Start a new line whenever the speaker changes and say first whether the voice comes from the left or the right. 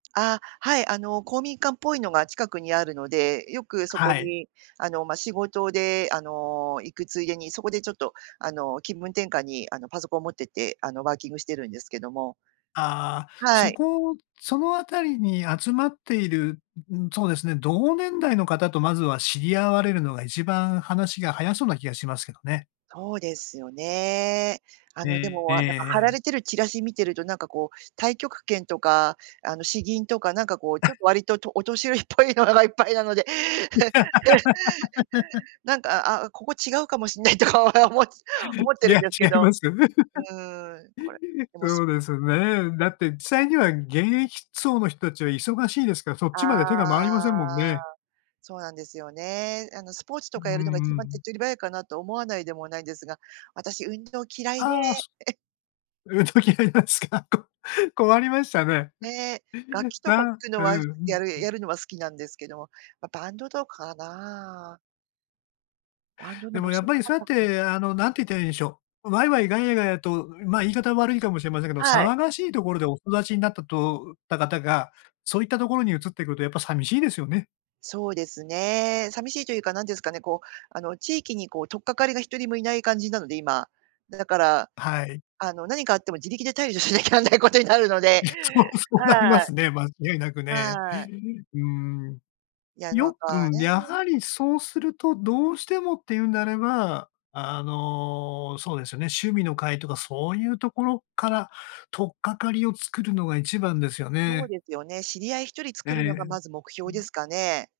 right: あ、はい、あの、公民館っぽいのが近くにあるので、よくそこ
left: はい。
right: に、あの、ま、仕事で、あの、行くついでにそこでちょっと、あの、気分転換に、あの、パソコン持ってて、あの、ワーキングしてるんですけども。
left: あ、
right: は
left: そ
right: い。
left: こそのあたりに集まっている、うん、そうですね、同年代の方とまずは知り合われるのが、一番話が早そうな気がしますけどね。
right: そうですよね。あの、で
left: え
right: も、はなんか貼ら
left: ええ。
right: れてるチラシ見てると、なんかこう太極拳とか、あの、詩吟とか、なんかこう、ちょっ と割と、とお年寄りっぽいのががいっぱいなので、なんか、あ、ここ違うかもしんないとか、おおも思って
left: い
right: るん
left: や、
right: ですけ
left: 違い
right: ど。
left: ますよ。
right: うーん、これ、でも
left: そうですね。だって実際には現役層の人たちは忙しいですから、そっちまで手
right: あ
left: が回りませんもん
right: あ。
left: ね。
right: そうなんですよね。あの、スポーツ
left: う
right: とかやるのが
left: ん
right: 一
left: う
right: 番手っ
left: ん。
right: 取り早いかな？と思わないでもないんですが、私運動嫌いで。
left: ああ、そ 運動嫌いなんすか？困りましたね。
right: ね、楽
left: う
right: 器と
left: な
right: か
left: ん
right: くの
left: うう
right: は
left: うん、
right: やる
left: う
right: や
left: ん。
right: るのは好きなんですけども、ま、バンドとかな？バンドの
left: でも、
right: 募
left: やっ
right: 集
left: ぱ
right: な
left: り
right: か
left: そうやっ
right: ったな
left: て、あの、何て言ったらいいんでしょう。ワイワイガヤガヤと、ま、言い方は悪いかもしれませんけど、
right: はい。
left: 騒がしいところでお育ちになったとうった方が、そういったところに移っていくとやっぱ寂しいですよね。
right: そうですね、寂しいというか、なんて言うんすかね、こう、あの、地域にこう、取っ掛かりが一人も居ない感じなので、今。だから、
left: はい。
right: あの、何かあっても自力で対処しなきゃなんないことになるので、
left: いや、そうそうなりま
right: はい。
left: すね、間違いなくね。
right: はい。
left: うん。
right: いやなん
left: よく、
right: か、
left: や
right: ね。
left: はりそうすると、どうしてもっていうんであれば、あの、そうですよね、趣味の会とかそういうところから、取っ掛かりを作るのが一番ですよ
right: そう
left: ね。
right: ですよね、知り合い一人
left: ええ、
right: 作るのがまず目
left: う
right: 標で
left: ん。
right: すかね？